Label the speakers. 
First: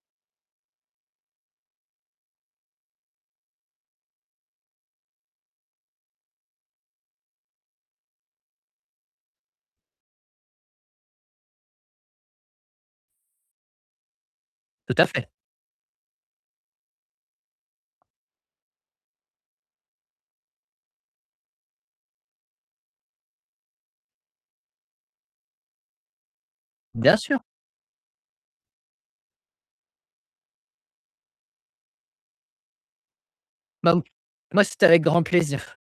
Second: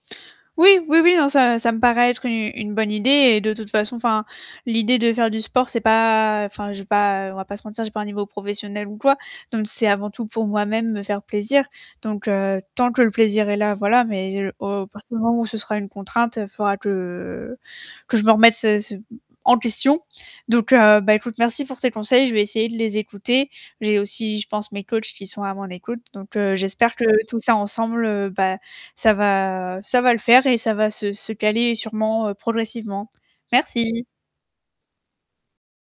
Speaker 1: Oui, oui, oui, non, ça ça me paraît être une une bonne idée et de toute façon enfin l'idée de faire du sport c'est pas enfin j'ai pas, on va pas se mentir je n'ai pas un niveau professionnel ou quoi. Donc c'est avant tout pour moi même me faire plaisir. Donc tant que le plaisir est là voilà, mais au à
Speaker 2: Tout à
Speaker 1: partir du
Speaker 2: fait.
Speaker 1: moment où ce sera une contrainte, il faudra que que je me remette ce ce en question. Donc ben, écoute, merci pour tes conseils, je vais essayer de les écouter. J'ai aussi, je pense, mes coachs qui sont à mon écoute. Donc j'espère que
Speaker 2: Bien
Speaker 1: tout
Speaker 2: sûr.
Speaker 1: ça ensemble, ben ça va ça va le faire et ça va se se caler sûrement progressivement.
Speaker 2: Ben,
Speaker 1: Merci.
Speaker 2: moi, c'était avec grand plaisir.